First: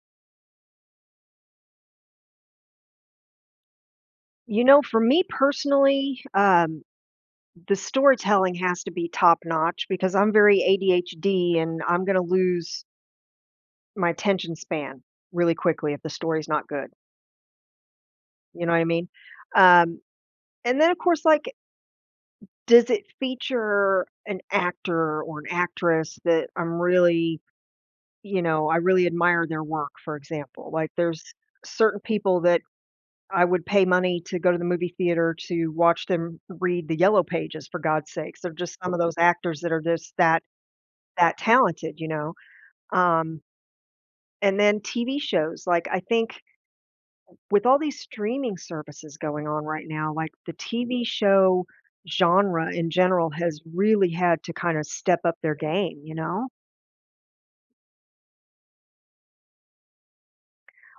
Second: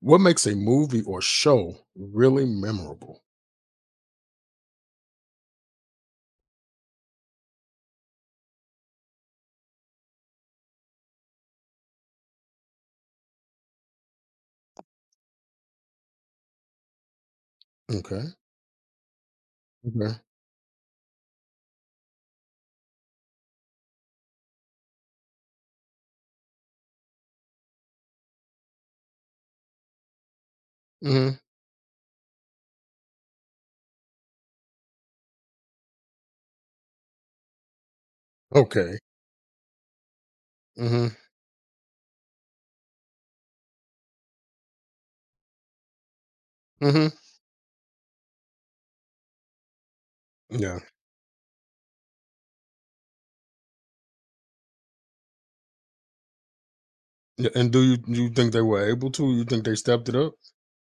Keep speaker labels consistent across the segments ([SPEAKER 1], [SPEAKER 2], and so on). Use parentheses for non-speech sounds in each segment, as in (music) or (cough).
[SPEAKER 1] What makes a movie or show really memorable?
[SPEAKER 2] You know, for me personally, the storytelling has to be top notch because I'm very ADHD and I'm going to lose my attention span really quickly if the story's not good.
[SPEAKER 1] Okay.
[SPEAKER 2] You know what I mean? Um,
[SPEAKER 1] Okay.
[SPEAKER 2] and then, of course, like, does it feature an actor or an actress that I'm really, you know, I really admire their work, for example? Like, there's
[SPEAKER 1] Mhm.
[SPEAKER 2] certain people that I would pay money to go to the movie theater to watch them read the yellow pages, for God's sakes. They're just some
[SPEAKER 1] Okay.
[SPEAKER 2] of those actors that are just that
[SPEAKER 1] Mhm.
[SPEAKER 2] that talented, you know? Um, and then TV shows, like, I think
[SPEAKER 1] Mhm.
[SPEAKER 2] with all these streaming services going on right now, like, the
[SPEAKER 1] Yeah.
[SPEAKER 2] TV show genre in general has really had to kinda step up their game, you know?
[SPEAKER 1] Yeah, and do you think they were able to? You think they stepped it up?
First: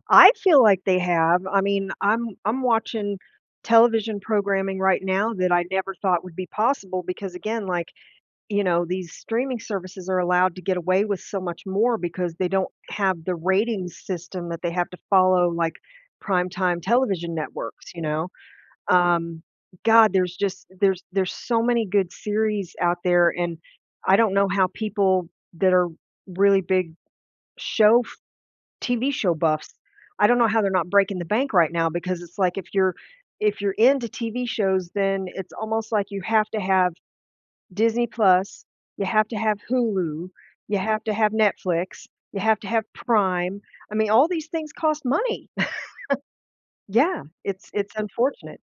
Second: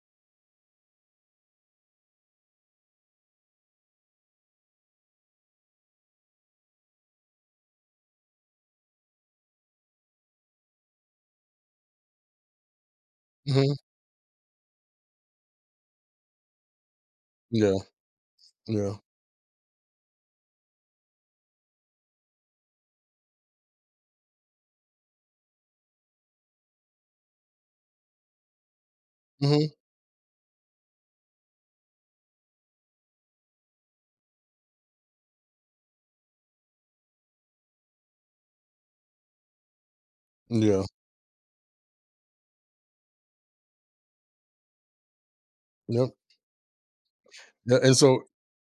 [SPEAKER 2] I feel like they have. I mean, I'm watching television programming right now that I never thought would be possible because, again, like, you know, these streaming services are allowed to get away with so much more because they don't have the
[SPEAKER 1] Mhm.
[SPEAKER 2] ratings system that they have to follow like primetime television
[SPEAKER 1] Yeah.
[SPEAKER 2] networks, you know?
[SPEAKER 1] Yeah.
[SPEAKER 2] Um, God, there's just there's so many good series out there, and I don't know how people that are really big show f- TV show buffs,
[SPEAKER 1] Mhm.
[SPEAKER 2] I don't know how they're not breaking the bank right now because it's like if you're into TV shows, then it's almost like you have to have Disney Plus, you have to have Hulu, you
[SPEAKER 1] Yeah.
[SPEAKER 2] have to have Netflix, you have to have Prime. I mean, all these things cost money. (laughs)
[SPEAKER 1] Yep.
[SPEAKER 2] Yeah, it's
[SPEAKER 1] Yeah,
[SPEAKER 2] it's
[SPEAKER 1] and so
[SPEAKER 2] unfortunate.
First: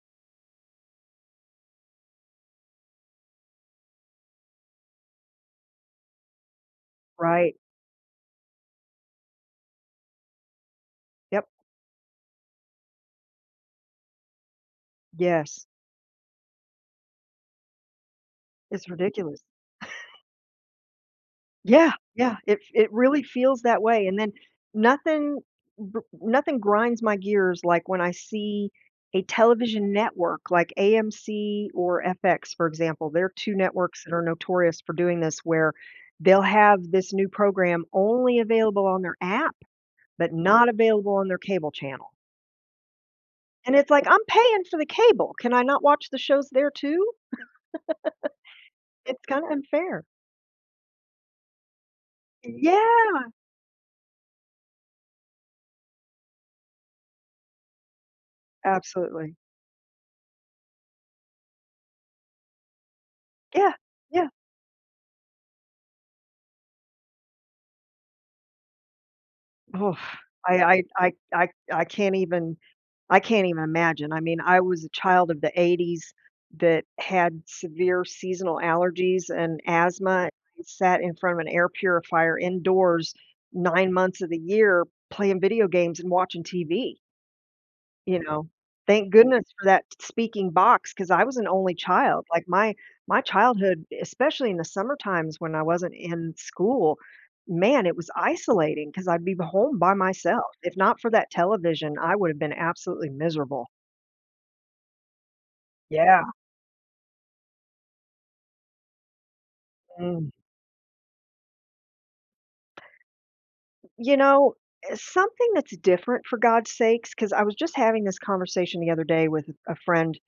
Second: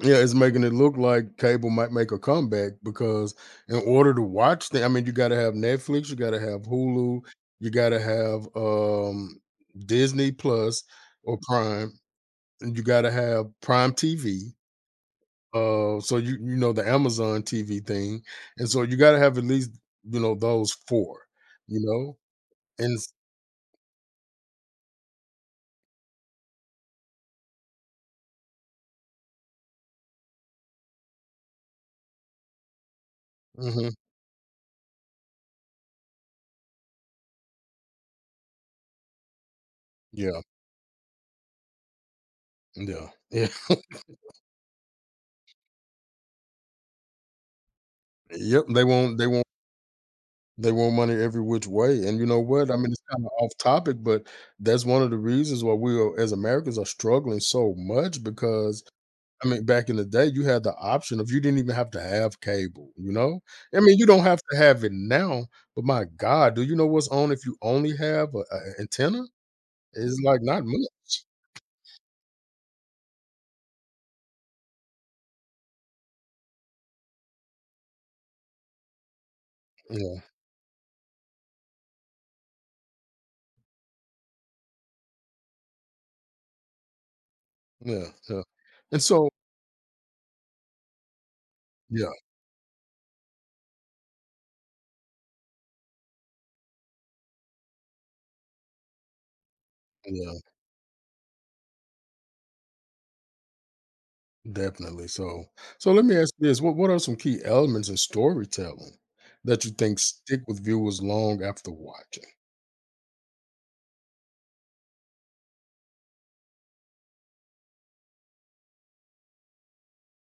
[SPEAKER 1] yeah, it's making it look like cable might make a comeback because in order to watch the I mean, you gotta have Netflix, you gotta have Hulu,
[SPEAKER 2] Right.
[SPEAKER 1] you gotta have Disney Plus or
[SPEAKER 2] Yep.
[SPEAKER 1] Prime, and you gotta have Prime TV.
[SPEAKER 2] Yes.
[SPEAKER 1] So you know the Amazon TV thing, and so
[SPEAKER 2] It's
[SPEAKER 1] you gotta have
[SPEAKER 2] ridiculous.
[SPEAKER 1] at least you know those 4, you
[SPEAKER 2] Yeah,
[SPEAKER 1] know,
[SPEAKER 2] yeah, it
[SPEAKER 1] and s
[SPEAKER 2] really feels that way, and then nothing nothing grinds my gears like when I see a television network like AMC or FX, for example. They're 2
[SPEAKER 1] mhm,
[SPEAKER 2] networks that are notorious for doing this, where they'll have this new program only available on their app, but
[SPEAKER 1] yeah,
[SPEAKER 2] not available on their cable channel,
[SPEAKER 1] yeah, yeah,
[SPEAKER 2] and it's like, "I'm paying for the cable, can I not watch the shows there too?"
[SPEAKER 1] (laughs) yep, they won't,
[SPEAKER 2] It's
[SPEAKER 1] they won't,
[SPEAKER 2] kinda unfair.
[SPEAKER 1] they want money every which way, and you know what? I mean, it's
[SPEAKER 2] Yeah,
[SPEAKER 1] kinda off topic, but that's one of the reasons why we are, as Americans, are struggling so much because,
[SPEAKER 2] absolutely.
[SPEAKER 1] I mean, back in the day, you had the option of you didn't even have to have cable, you know?
[SPEAKER 2] Yeah,
[SPEAKER 1] I mean, you don't
[SPEAKER 2] yeah.
[SPEAKER 1] have to have it now, but my god, do you know what's on if you only have an antenna?
[SPEAKER 2] Oh,
[SPEAKER 1] It's like
[SPEAKER 2] I
[SPEAKER 1] not much.
[SPEAKER 2] I I I I can't even I can't even imagine. I mean, I was a child of the 80s that had severe seasonal allergies and
[SPEAKER 1] Yeah,
[SPEAKER 2] asthma. I sat in front of an air purifier indoors 9 months of the year playing video games and watching TV.
[SPEAKER 1] yeah,
[SPEAKER 2] You
[SPEAKER 1] yeah.
[SPEAKER 2] know,
[SPEAKER 1] And
[SPEAKER 2] thank
[SPEAKER 1] so
[SPEAKER 2] goodness for that speaking box because I was an only
[SPEAKER 1] yeah,
[SPEAKER 2] child, like, my childhood, especially in the summer times when I wasn't in school, man, it was isolating. Because 'cause I'd be home by
[SPEAKER 1] yeah,
[SPEAKER 2] myself. If not for that television, I would have been absolutely miserable.
[SPEAKER 1] definitely. So let me
[SPEAKER 2] Yeah.
[SPEAKER 1] ask you this. What are some key elements in storytelling that you think
[SPEAKER 2] Mm.
[SPEAKER 1] stick with viewers long after watching?
[SPEAKER 2] You know, something that's different for God's sakes, because I was just having this conversation the other day with a friend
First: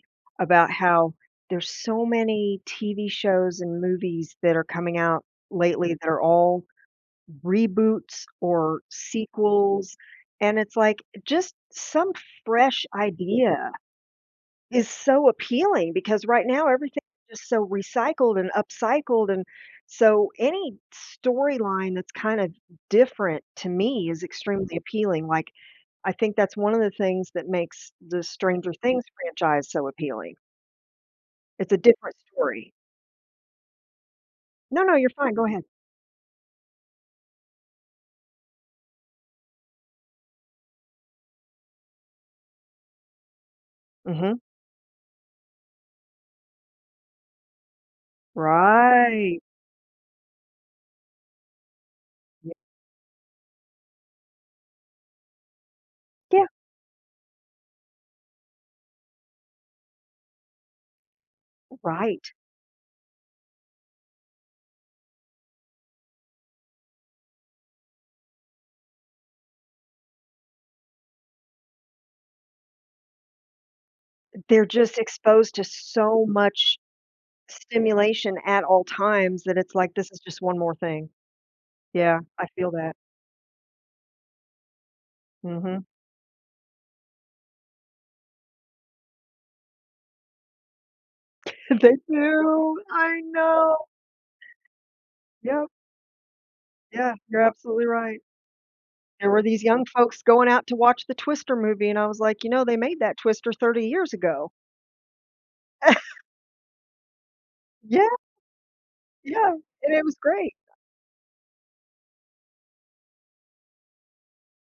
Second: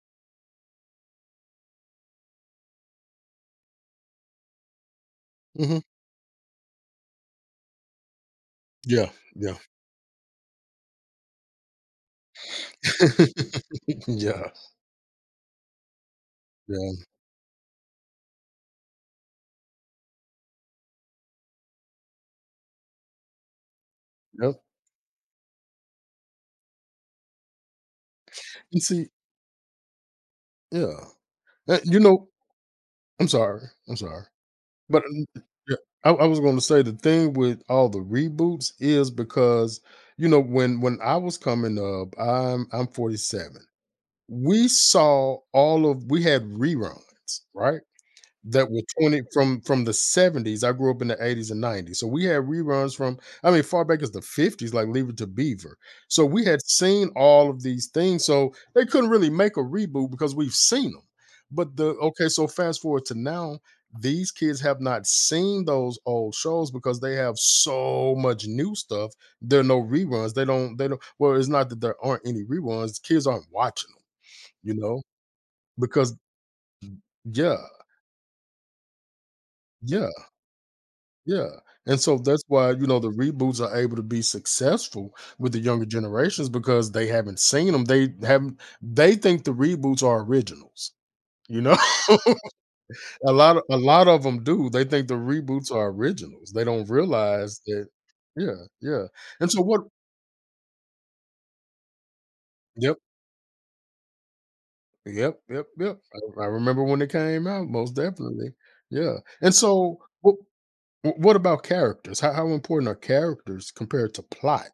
[SPEAKER 2] about how there's so many TV shows and movies that are coming out
[SPEAKER 1] Hmm.
[SPEAKER 2] lately that are all reboots or
[SPEAKER 1] Yeah, yeah.
[SPEAKER 2] sequels, and it's like, just some fresh idea
[SPEAKER 1] (laughs) Yeah,
[SPEAKER 2] is so appealing because right now everything
[SPEAKER 1] yeah,
[SPEAKER 2] is just so recycled and upcycled, and so any storyline that's kind of different to me is
[SPEAKER 1] yep.
[SPEAKER 2] extremely appealing, like, I think that's one of the things that makes the Stranger
[SPEAKER 1] And
[SPEAKER 2] Things
[SPEAKER 1] see,
[SPEAKER 2] franchise so appealing.
[SPEAKER 1] yeah.
[SPEAKER 2] It's a
[SPEAKER 1] You
[SPEAKER 2] different
[SPEAKER 1] know,
[SPEAKER 2] story.
[SPEAKER 1] I'm sorry. I'm sorry.
[SPEAKER 2] No, no,
[SPEAKER 1] But
[SPEAKER 2] you're fine, go ahead.
[SPEAKER 1] yeah, I was going to say the thing with all the reboots is because you know when I was coming up, I'm 47.
[SPEAKER 2] Mhm.
[SPEAKER 1] We saw all of we had reruns, right? That were 20
[SPEAKER 2] Right.
[SPEAKER 1] from the 70s. I grew up in the 80s and 90s. So we had reruns from I mean, far back as the 50s, like Leave It to Beaver. So
[SPEAKER 2] Yeah,
[SPEAKER 1] we had seen all of these things. So they couldn't really make a reboot because we've seen them. But the okay,
[SPEAKER 2] right.
[SPEAKER 1] so fast forward to now, these kids have not seen those old shows because they have so much new stuff. There are no reruns. They don't, well, it's not that there aren't any reruns, kids aren't watching
[SPEAKER 2] They're
[SPEAKER 1] you
[SPEAKER 2] just
[SPEAKER 1] know?
[SPEAKER 2] exposed to
[SPEAKER 1] Because
[SPEAKER 2] so much
[SPEAKER 1] yeah,
[SPEAKER 2] stimulation at all times that it's like,
[SPEAKER 1] yeah,
[SPEAKER 2] this is just one more thing.
[SPEAKER 1] yeah, and so
[SPEAKER 2] Yeah,
[SPEAKER 1] that's
[SPEAKER 2] I
[SPEAKER 1] why,
[SPEAKER 2] feel
[SPEAKER 1] you
[SPEAKER 2] that.
[SPEAKER 1] know, the reboots are able to be successful with the
[SPEAKER 2] Mhm.
[SPEAKER 1] younger generations because they haven't seen them. They haven't they think the reboots are originals, you know?
[SPEAKER 2] They
[SPEAKER 1] (laughs)
[SPEAKER 2] do, I
[SPEAKER 1] A lot of,
[SPEAKER 2] know.
[SPEAKER 1] a lot of them do, they think the
[SPEAKER 2] Yep,
[SPEAKER 1] reboots are originals, they don't
[SPEAKER 2] yeah, you're
[SPEAKER 1] realize
[SPEAKER 2] absolutely
[SPEAKER 1] that.
[SPEAKER 2] right.
[SPEAKER 1] Yeah, yeah,
[SPEAKER 2] There were
[SPEAKER 1] and
[SPEAKER 2] these
[SPEAKER 1] so what?
[SPEAKER 2] young folks going out to watch the Twister movie, and I was like, "You know, they made
[SPEAKER 1] Yep,
[SPEAKER 2] that Twister 30 years ago."
[SPEAKER 1] yep, yep, yep,
[SPEAKER 2] (laughs)
[SPEAKER 1] I remember when it came out, most
[SPEAKER 2] Yeah,
[SPEAKER 1] definitely, yeah,
[SPEAKER 2] yeah,
[SPEAKER 1] and
[SPEAKER 2] and
[SPEAKER 1] so,
[SPEAKER 2] it was
[SPEAKER 1] what
[SPEAKER 2] great.
[SPEAKER 1] what about characters? How important are characters compared to plot?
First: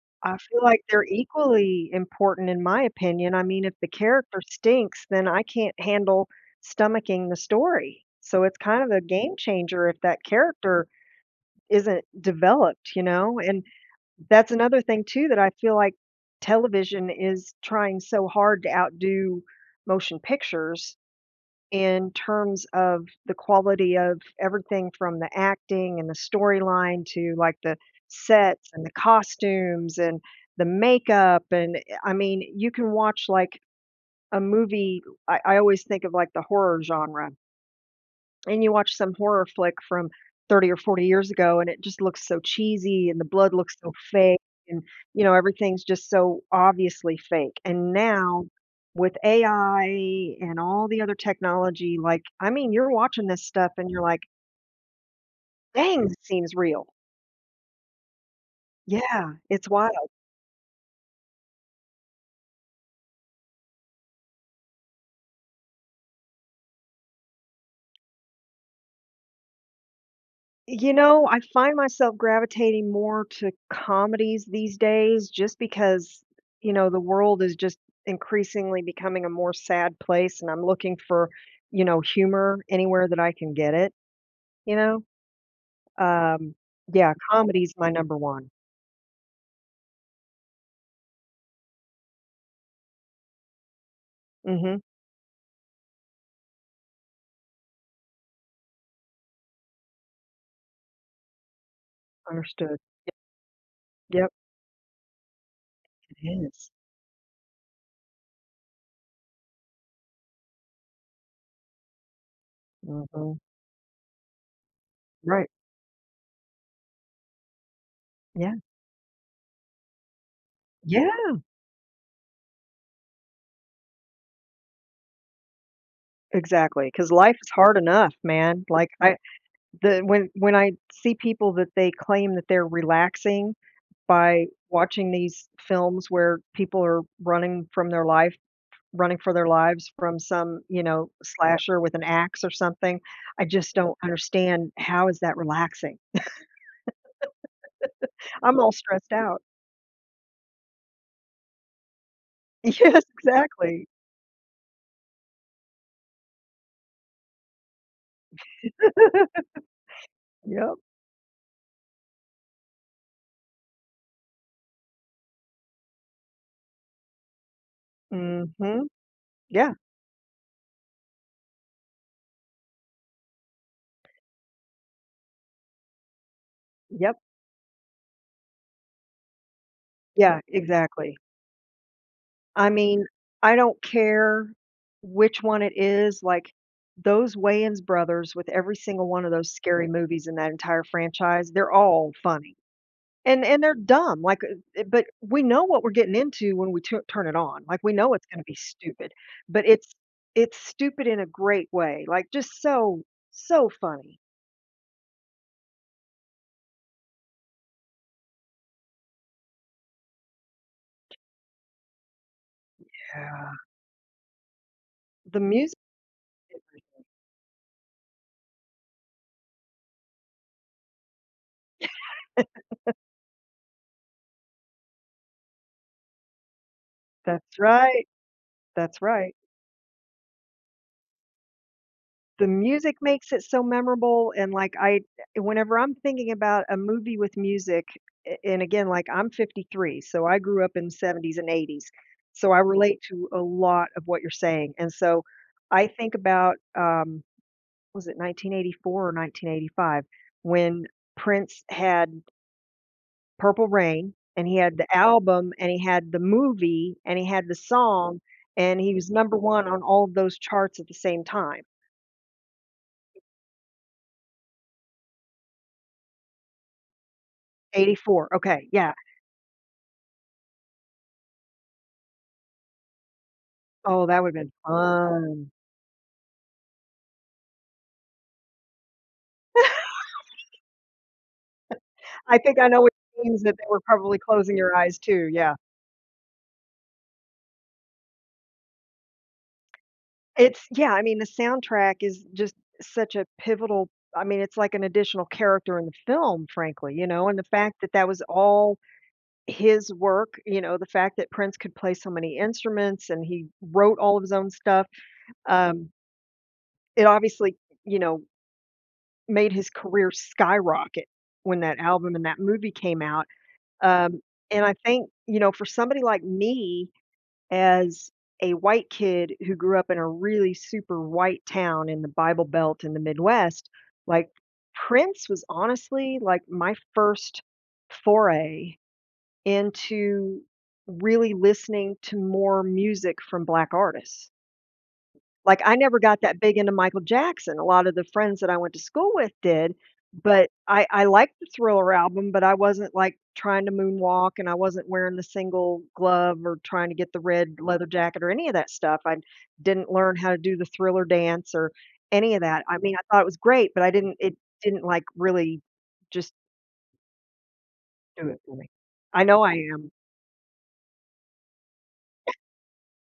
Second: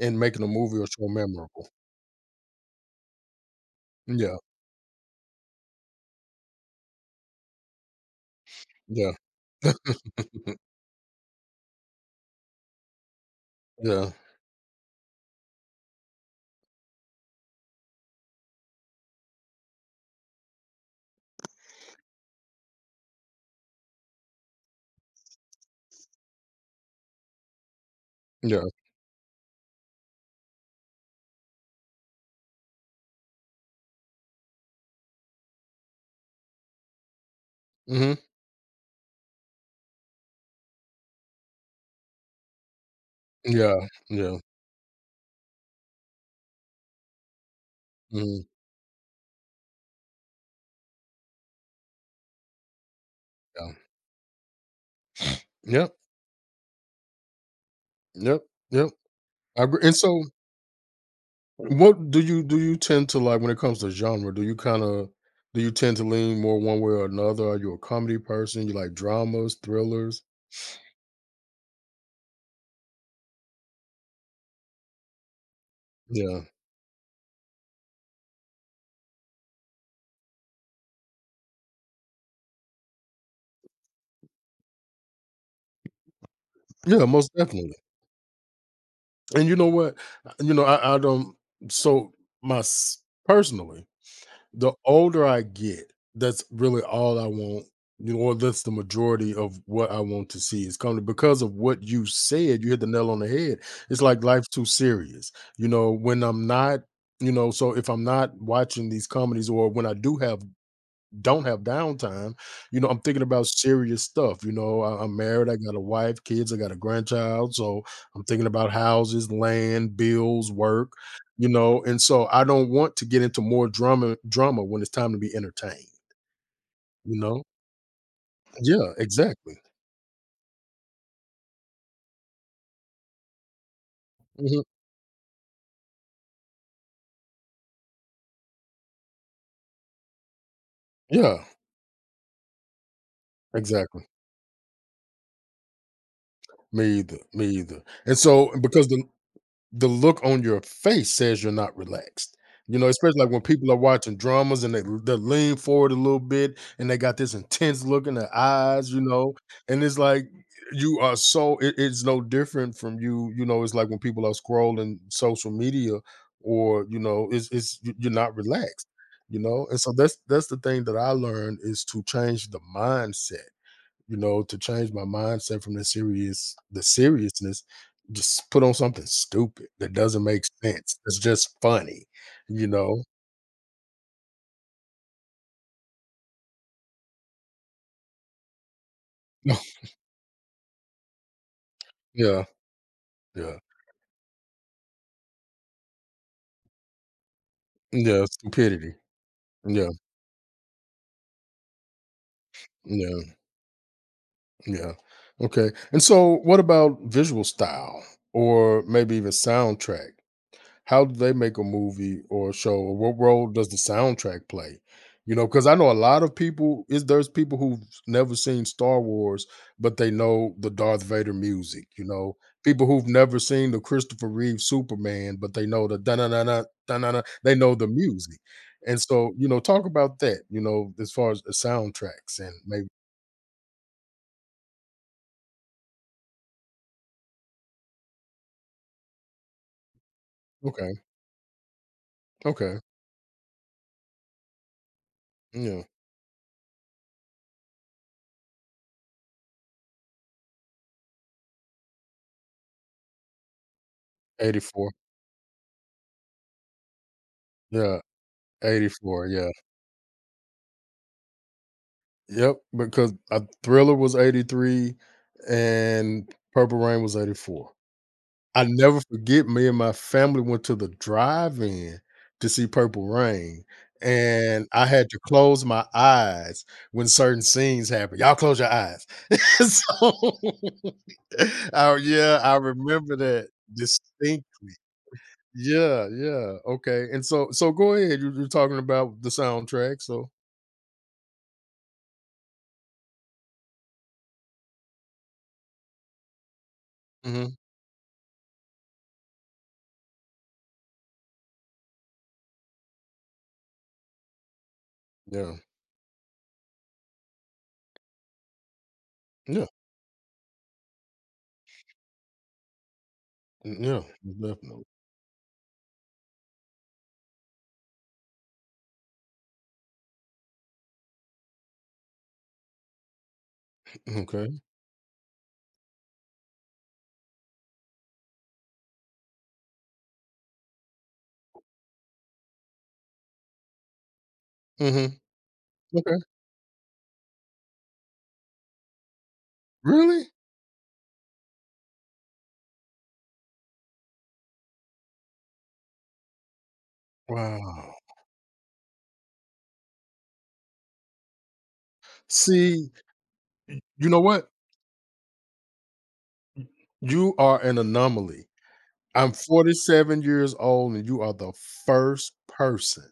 [SPEAKER 1] And
[SPEAKER 2] I
[SPEAKER 1] making a
[SPEAKER 2] feel
[SPEAKER 1] movie
[SPEAKER 2] like
[SPEAKER 1] or
[SPEAKER 2] they're
[SPEAKER 1] show memorable.
[SPEAKER 2] equally important in my opinion. I mean, if the
[SPEAKER 1] Yeah,
[SPEAKER 2] character stinks, then I can't handle stomaching the story. So it's kind of a
[SPEAKER 1] yeah,
[SPEAKER 2] game changer if that
[SPEAKER 1] mhm,
[SPEAKER 2] character isn't developed, you know, and
[SPEAKER 1] yeah,
[SPEAKER 2] that's another thing too that I feel like television is trying so hard to outdo motion pictures in terms of the quality of everything from the acting and the storyline to, like, the
[SPEAKER 1] yeah,
[SPEAKER 2] sets and the costumes and the makeup and, I mean, you can watch, like, a movie I always think of, like, the horror genre,
[SPEAKER 1] mhm,
[SPEAKER 2] and you watch some horror flick from 30 or 40 years ago and it just looks so cheesy and the blood looks
[SPEAKER 1] yeah,
[SPEAKER 2] so fake,
[SPEAKER 1] yeah,
[SPEAKER 2] and you know everything's just so obviously fake, and now
[SPEAKER 1] mhm,
[SPEAKER 2] with AI and all the other technology, like, I mean you're watching this stuff
[SPEAKER 1] yeah.
[SPEAKER 2] and you're like,
[SPEAKER 1] Yep,
[SPEAKER 2] dang, this seems real.
[SPEAKER 1] yep, yep,
[SPEAKER 2] Yeah,
[SPEAKER 1] I
[SPEAKER 2] it's
[SPEAKER 1] agree, and
[SPEAKER 2] wild.
[SPEAKER 1] so, what do you tend to like when it comes to genre? Do you tend to lean more one way or another? Are you a comedy person? You like dramas, thrillers?
[SPEAKER 2] You know, I find myself gravitating more to comedies these days just because,
[SPEAKER 1] Yeah.
[SPEAKER 2] you know, the world is just increasingly becoming a more sad place and I'm looking for, you know, humor anywhere that I can get it, you know? Um,
[SPEAKER 1] Yeah,
[SPEAKER 2] yeah,
[SPEAKER 1] most
[SPEAKER 2] comedy's
[SPEAKER 1] definitely,
[SPEAKER 2] my number one.
[SPEAKER 1] and you know what? You know, I don't, so, mys personally, the
[SPEAKER 2] Mhm.
[SPEAKER 1] older I get, that's really all I want, you know, or that's the majority of what I want to see is coming because of what you said. You
[SPEAKER 2] Understood.
[SPEAKER 1] hit the nail on the head. It's like
[SPEAKER 2] Yep,
[SPEAKER 1] life's too serious, you know.
[SPEAKER 2] it
[SPEAKER 1] When I'm
[SPEAKER 2] is.
[SPEAKER 1] not, you know, so if I'm not watching these comedies, or when I do have don't have downtime, you know, I'm thinking
[SPEAKER 2] Mhm.
[SPEAKER 1] about serious stuff. You know, I'm married,
[SPEAKER 2] Right.
[SPEAKER 1] I got a wife, kids, I got a grandchild. So I'm thinking
[SPEAKER 2] Yeah.
[SPEAKER 1] about houses, land, bills, work,
[SPEAKER 2] Yeah.
[SPEAKER 1] you know, and so I don't want to get into more drama when it's time to be entertained,
[SPEAKER 2] Exactly. Because
[SPEAKER 1] you
[SPEAKER 2] life
[SPEAKER 1] know?
[SPEAKER 2] is hard enough, man. Like
[SPEAKER 1] Yeah,
[SPEAKER 2] I
[SPEAKER 1] exactly.
[SPEAKER 2] the when I see people that they claim that they're relaxing by
[SPEAKER 1] Mhm.
[SPEAKER 2] watching these films where people are running from their life running for their lives from some, you know,
[SPEAKER 1] Yeah,
[SPEAKER 2] Yeah. slasher with an axe or something. I just don't
[SPEAKER 1] exactly.
[SPEAKER 2] understand, how is that relaxing?
[SPEAKER 1] Me either. Me either. And so
[SPEAKER 2] I'm Right. all
[SPEAKER 1] because
[SPEAKER 2] stressed out.
[SPEAKER 1] the look on your face says you're not relaxed. You
[SPEAKER 2] (laughs)
[SPEAKER 1] know,
[SPEAKER 2] Yes,
[SPEAKER 1] especially like when people are
[SPEAKER 2] exactly.
[SPEAKER 1] watching dramas and they lean forward a little bit and they got this intense look in their eyes, you know, and it's like
[SPEAKER 2] Yep.
[SPEAKER 1] you are so it's no different from you, you know, it's like when people are scrolling social media or you know, it's you're not relaxed,
[SPEAKER 2] Mhm.
[SPEAKER 1] you know.
[SPEAKER 2] Yeah.
[SPEAKER 1] And so that's the thing that I learned is to change the mindset, you know, to change my mindset from the
[SPEAKER 2] Yep.
[SPEAKER 1] seriousness, just put on something stupid that doesn't
[SPEAKER 2] Yeah,
[SPEAKER 1] make sense.
[SPEAKER 2] exactly.
[SPEAKER 1] It's just funny, you
[SPEAKER 2] I
[SPEAKER 1] know?
[SPEAKER 2] mean, I don't care which one it is, like, those Wayans brothers with every single one of those
[SPEAKER 1] (laughs)
[SPEAKER 2] scary movies in that entire franchise, they're all
[SPEAKER 1] Yeah,
[SPEAKER 2] funny.
[SPEAKER 1] yeah,
[SPEAKER 2] And they're dumb, like, but we know what we're getting into when we tu turn it on, like, we know
[SPEAKER 1] yeah,
[SPEAKER 2] it's gonna be
[SPEAKER 1] stupidity.
[SPEAKER 2] stupid, but
[SPEAKER 1] Yeah,
[SPEAKER 2] it's stupid in a great way, like, just so,
[SPEAKER 1] yeah,
[SPEAKER 2] so funny.
[SPEAKER 1] yeah. Okay. And so what about visual style or maybe even soundtrack? How do they make a movie or a show, or what role
[SPEAKER 2] Yeah,
[SPEAKER 1] does the soundtrack play? You
[SPEAKER 2] the
[SPEAKER 1] know, because
[SPEAKER 2] music
[SPEAKER 1] I know a lot of people is there's people who've never seen Star Wars, but they know the Darth Vader music, you know? People who've never seen the Christopher Reeve Superman, but they know the da-na-na-na, da-na-na, they
[SPEAKER 2] that's
[SPEAKER 1] know the
[SPEAKER 2] right,
[SPEAKER 1] music, and
[SPEAKER 2] that's
[SPEAKER 1] so,
[SPEAKER 2] right.
[SPEAKER 1] you know, talk about that, you know, as far as the soundtracks
[SPEAKER 2] The
[SPEAKER 1] and maybe.
[SPEAKER 2] music makes it so memorable, and, like, I whenever I'm thinking about a movie with music, a and again, like, I'm 53, so I grew up in the
[SPEAKER 1] Okay,
[SPEAKER 2] '70s and '80s, so I
[SPEAKER 1] okay,
[SPEAKER 2] relate to a lot of what you're saying, and so
[SPEAKER 1] yeah,
[SPEAKER 2] I think about, was it 1984 or 1985 when Prince had Purple Rain, and he had
[SPEAKER 1] 84,
[SPEAKER 2] the album and he had the movie and he had the
[SPEAKER 1] yeah,
[SPEAKER 2] song, and he was
[SPEAKER 1] 84,
[SPEAKER 2] number
[SPEAKER 1] yeah.
[SPEAKER 2] 1 on all of those charts at the same time.
[SPEAKER 1] Yep, because Thriller was '83 and Purple Rain was '84.
[SPEAKER 2] 84,
[SPEAKER 1] I
[SPEAKER 2] okay, yeah.
[SPEAKER 1] never forget me and my family went to the drive-in to see Purple Rain,
[SPEAKER 2] Oh, that would've been
[SPEAKER 1] and I had to
[SPEAKER 2] fun.
[SPEAKER 1] close my eyes when certain scenes happened. "Y'all close your eyes." (laughs) So, (laughs) oh,
[SPEAKER 2] I
[SPEAKER 1] yeah, I
[SPEAKER 2] think I know what
[SPEAKER 1] remember
[SPEAKER 2] it means,
[SPEAKER 1] that
[SPEAKER 2] that they were probably closing your
[SPEAKER 1] distinctly.
[SPEAKER 2] eyes too, yeah.
[SPEAKER 1] Yeah, yeah, okay, and so go ahead, you're talking about the soundtrack, so.
[SPEAKER 2] It's yeah, I mean, the soundtrack is just such a pivotal I mean, it's like an additional character in the film, frankly, you know, and the
[SPEAKER 1] Mhm.
[SPEAKER 2] fact that that was all his work, you know, the fact that Prince could play so many instruments and he wrote all of his own stuff,
[SPEAKER 1] Yeah,
[SPEAKER 2] um, it obviously, you know, made
[SPEAKER 1] yeah,
[SPEAKER 2] his career skyrocket when that album and that movie came out,
[SPEAKER 1] mm, yeah,
[SPEAKER 2] um, and I
[SPEAKER 1] definitely.
[SPEAKER 2] think, you know, for somebody like me as a white kid who grew up in a really super white town in the Bible Belt in the Midwest, like,
[SPEAKER 1] Okay.
[SPEAKER 2] Prince was honestly, like, my first foray into really listening to more music from black artists.
[SPEAKER 1] Mhm.
[SPEAKER 2] Like I never
[SPEAKER 1] Okay.
[SPEAKER 2] got that big into Michael Jackson. A lot of the friends that I went to school with did,
[SPEAKER 1] Really?
[SPEAKER 2] but I liked the Thriller album, but I wasn't like trying to moonwalk and I wasn't wearing the single glove or trying to get the red leather
[SPEAKER 1] Wow.
[SPEAKER 2] jacket or any of that stuff. I didn't learn how to do the Thriller dance or any of that. I
[SPEAKER 1] See,
[SPEAKER 2] mean, I thought it was great, but I
[SPEAKER 1] you
[SPEAKER 2] didn't
[SPEAKER 1] know
[SPEAKER 2] it
[SPEAKER 1] what?
[SPEAKER 2] didn't like really just
[SPEAKER 1] You are an
[SPEAKER 2] do it
[SPEAKER 1] anomaly.
[SPEAKER 2] for me. I
[SPEAKER 1] I'm
[SPEAKER 2] know I am.
[SPEAKER 1] 47 years old, and you are the first person,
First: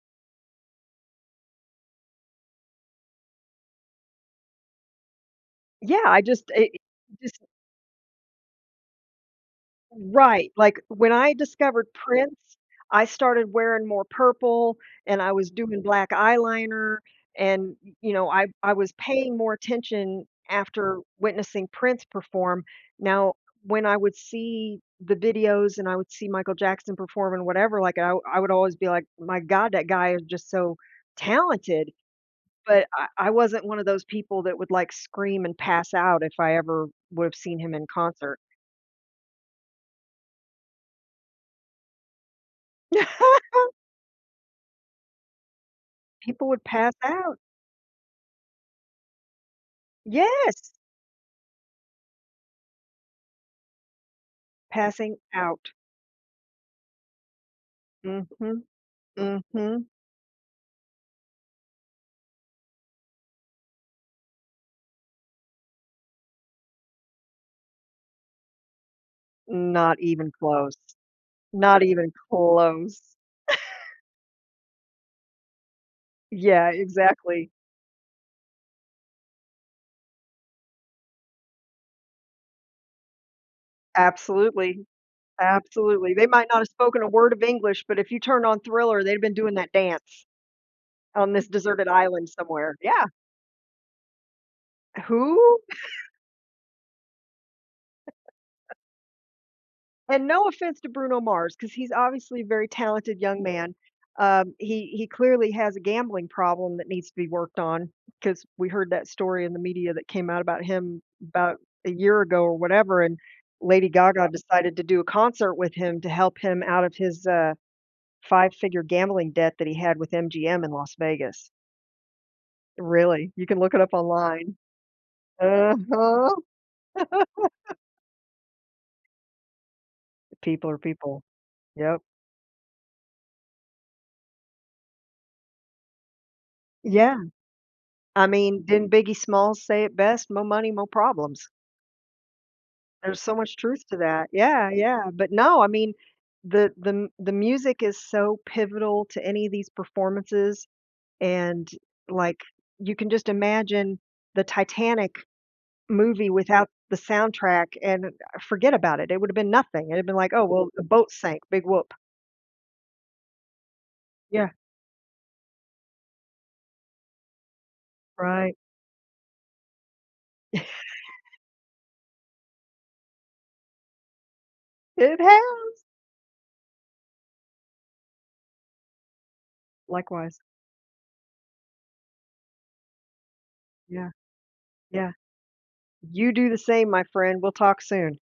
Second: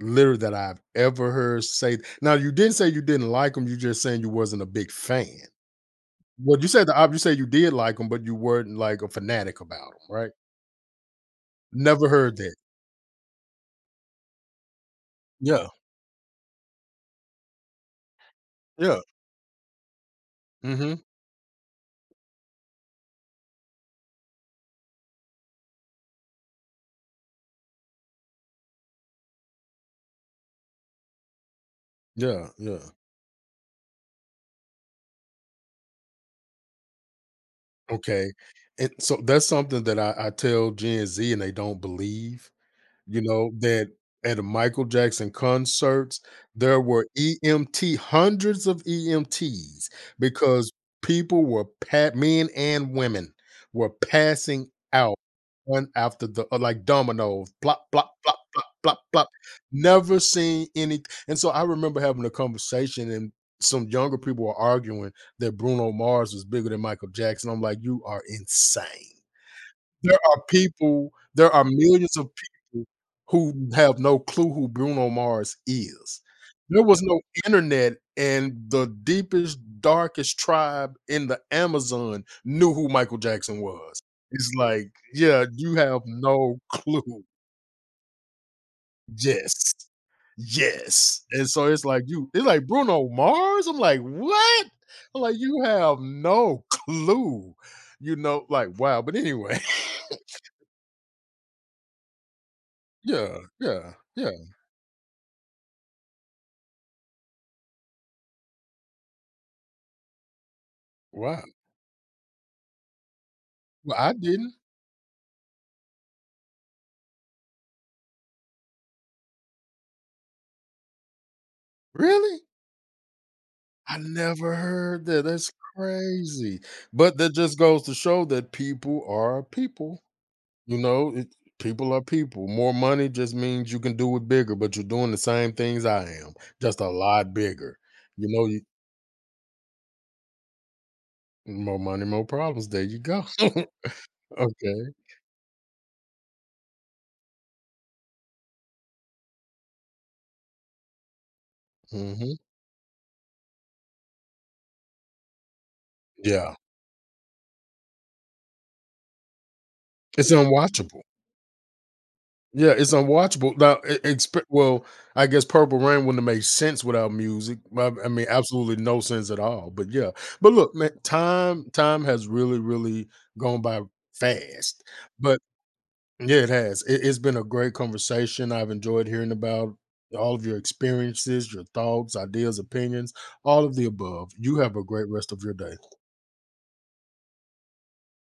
[SPEAKER 1] literally, that I've ever heard say. Now, you didn't say you didn't like them. You just saying you wasn't a big fan.
[SPEAKER 2] Yeah, I just
[SPEAKER 1] Well,
[SPEAKER 2] it,
[SPEAKER 1] you
[SPEAKER 2] it
[SPEAKER 1] said
[SPEAKER 2] just
[SPEAKER 1] you did like them, but you weren't, like, a fanatic about them, right?
[SPEAKER 2] right, like, when I discovered
[SPEAKER 1] Never
[SPEAKER 2] Prince,
[SPEAKER 1] heard that.
[SPEAKER 2] I started wearing more purple, and I was
[SPEAKER 1] Yeah.
[SPEAKER 2] doing black eyeliner, and, y you know, I was
[SPEAKER 1] Yeah.
[SPEAKER 2] paying more attention
[SPEAKER 1] Mhm.
[SPEAKER 2] after witnessing Prince perform. Now, when I would see the videos and I would see Michael Jackson perform and whatever, like, I would always be like, "My god, that guy is just so talented,"
[SPEAKER 1] Yeah,
[SPEAKER 2] but
[SPEAKER 1] yeah.
[SPEAKER 2] I wasn't one of those people that would, like, scream and pass out if I ever would've seen him in
[SPEAKER 1] Okay.
[SPEAKER 2] concert.
[SPEAKER 1] And so that's something that I tell Gen Z, and they don't believe. You
[SPEAKER 2] (laughs)
[SPEAKER 1] know, that at a Michael Jackson concerts,
[SPEAKER 2] People would
[SPEAKER 1] there
[SPEAKER 2] pass
[SPEAKER 1] were
[SPEAKER 2] out.
[SPEAKER 1] EMT hundreds of EMTs because
[SPEAKER 2] Yes,
[SPEAKER 1] people were pat, men and women were passing out
[SPEAKER 2] passing out.
[SPEAKER 1] one after the like dominoes, plop, plop,
[SPEAKER 2] Mm
[SPEAKER 1] plop,
[SPEAKER 2] Mhm,
[SPEAKER 1] plop, plop, plop.
[SPEAKER 2] Mm mhm.
[SPEAKER 1] Never seen any, and so I remember having a conversation and some younger people were arguing that Bruno Mars was bigger than Michael Jackson. I'm like, you are insane.
[SPEAKER 2] Not
[SPEAKER 1] There
[SPEAKER 2] even
[SPEAKER 1] are
[SPEAKER 2] close.
[SPEAKER 1] people there are
[SPEAKER 2] Not even
[SPEAKER 1] millions of people
[SPEAKER 2] close.
[SPEAKER 1] who have no clue who Bruno Mars is.
[SPEAKER 2] Yeah,
[SPEAKER 1] There was no
[SPEAKER 2] exactly.
[SPEAKER 1] internet, and the deepest, darkest tribe in the Amazon knew who Michael Jackson was. It's
[SPEAKER 2] Absolutely,
[SPEAKER 1] like, yeah, you have
[SPEAKER 2] absolutely. They might not
[SPEAKER 1] no
[SPEAKER 2] have spoken a
[SPEAKER 1] clue.
[SPEAKER 2] word of English, but if you turned on Thriller, they'd have been doing that
[SPEAKER 1] Yes.
[SPEAKER 2] dance
[SPEAKER 1] Yes.
[SPEAKER 2] on this
[SPEAKER 1] And so
[SPEAKER 2] deserted island
[SPEAKER 1] it's like,
[SPEAKER 2] somewhere. Yeah.
[SPEAKER 1] "Bruno Mars?" I'm like, "What?" I'm
[SPEAKER 2] Who?
[SPEAKER 1] like, "You have no clue." You know, like, wow, but anyway. (laughs)
[SPEAKER 2] And no offense to Bruno Mars, because he's obviously a very talented
[SPEAKER 1] Yeah,
[SPEAKER 2] young man.
[SPEAKER 1] yeah, yeah.
[SPEAKER 2] He clearly has a gambling problem that needs to be worked on, because we heard that story in the media that came out about him
[SPEAKER 1] Wow.
[SPEAKER 2] about a year ago or whatever, and Lady
[SPEAKER 1] Well, I
[SPEAKER 2] Gaga
[SPEAKER 1] didn't.
[SPEAKER 2] decided to do a concert with him to help him out of his, five-figure gambling debt that he had with MGM in Las Vegas.
[SPEAKER 1] Really?
[SPEAKER 2] Really, you can look it up
[SPEAKER 1] I
[SPEAKER 2] online.
[SPEAKER 1] never heard that. That's
[SPEAKER 2] Uh-huh.
[SPEAKER 1] crazy. But that just goes to show that people are people.
[SPEAKER 2] People are
[SPEAKER 1] You know,
[SPEAKER 2] people.
[SPEAKER 1] people are
[SPEAKER 2] Yep.
[SPEAKER 1] people. More money just means you can do it bigger, but you're doing the same things I am, just a
[SPEAKER 2] Yeah.
[SPEAKER 1] lot bigger.
[SPEAKER 2] I
[SPEAKER 1] You know,
[SPEAKER 2] mean, didn't Biggie Smalls say it best? "Mo' money, mo' problems."
[SPEAKER 1] more money, more problems. There you
[SPEAKER 2] There's
[SPEAKER 1] go.
[SPEAKER 2] so much
[SPEAKER 1] (laughs)
[SPEAKER 2] truth to that. Yeah,
[SPEAKER 1] Okay.
[SPEAKER 2] yeah, but no, I mean, the music is so pivotal to any of these performances, and,
[SPEAKER 1] Hmm.
[SPEAKER 2] like, you can just imagine the Titanic movie
[SPEAKER 1] Yeah.
[SPEAKER 2] without the soundtrack, and forget about it, it would've been nothing. It'd have been
[SPEAKER 1] It's
[SPEAKER 2] like, "Oh, well, the
[SPEAKER 1] unwatchable.
[SPEAKER 2] boat sank, big whoop."
[SPEAKER 1] Yeah, it's unwatchable. Now, e expe
[SPEAKER 2] Yeah,
[SPEAKER 1] well, I guess Purple Rain wouldn't have made sense without music. I mean,
[SPEAKER 2] right.
[SPEAKER 1] absolutely no sense at all, but yeah. But look,
[SPEAKER 2] (laughs)
[SPEAKER 1] man, time has really, really gone by fast,
[SPEAKER 2] It
[SPEAKER 1] but
[SPEAKER 2] has.
[SPEAKER 1] yeah, it has. It's been a great conversation. I've enjoyed hearing about all
[SPEAKER 2] Likewise.
[SPEAKER 1] of your experiences, your thoughts, ideas, opinions, all of the
[SPEAKER 2] Yeah,
[SPEAKER 1] above. You have a great
[SPEAKER 2] yeah.
[SPEAKER 1] rest of your day.
[SPEAKER 2] You do the same, my friend. We'll talk soon.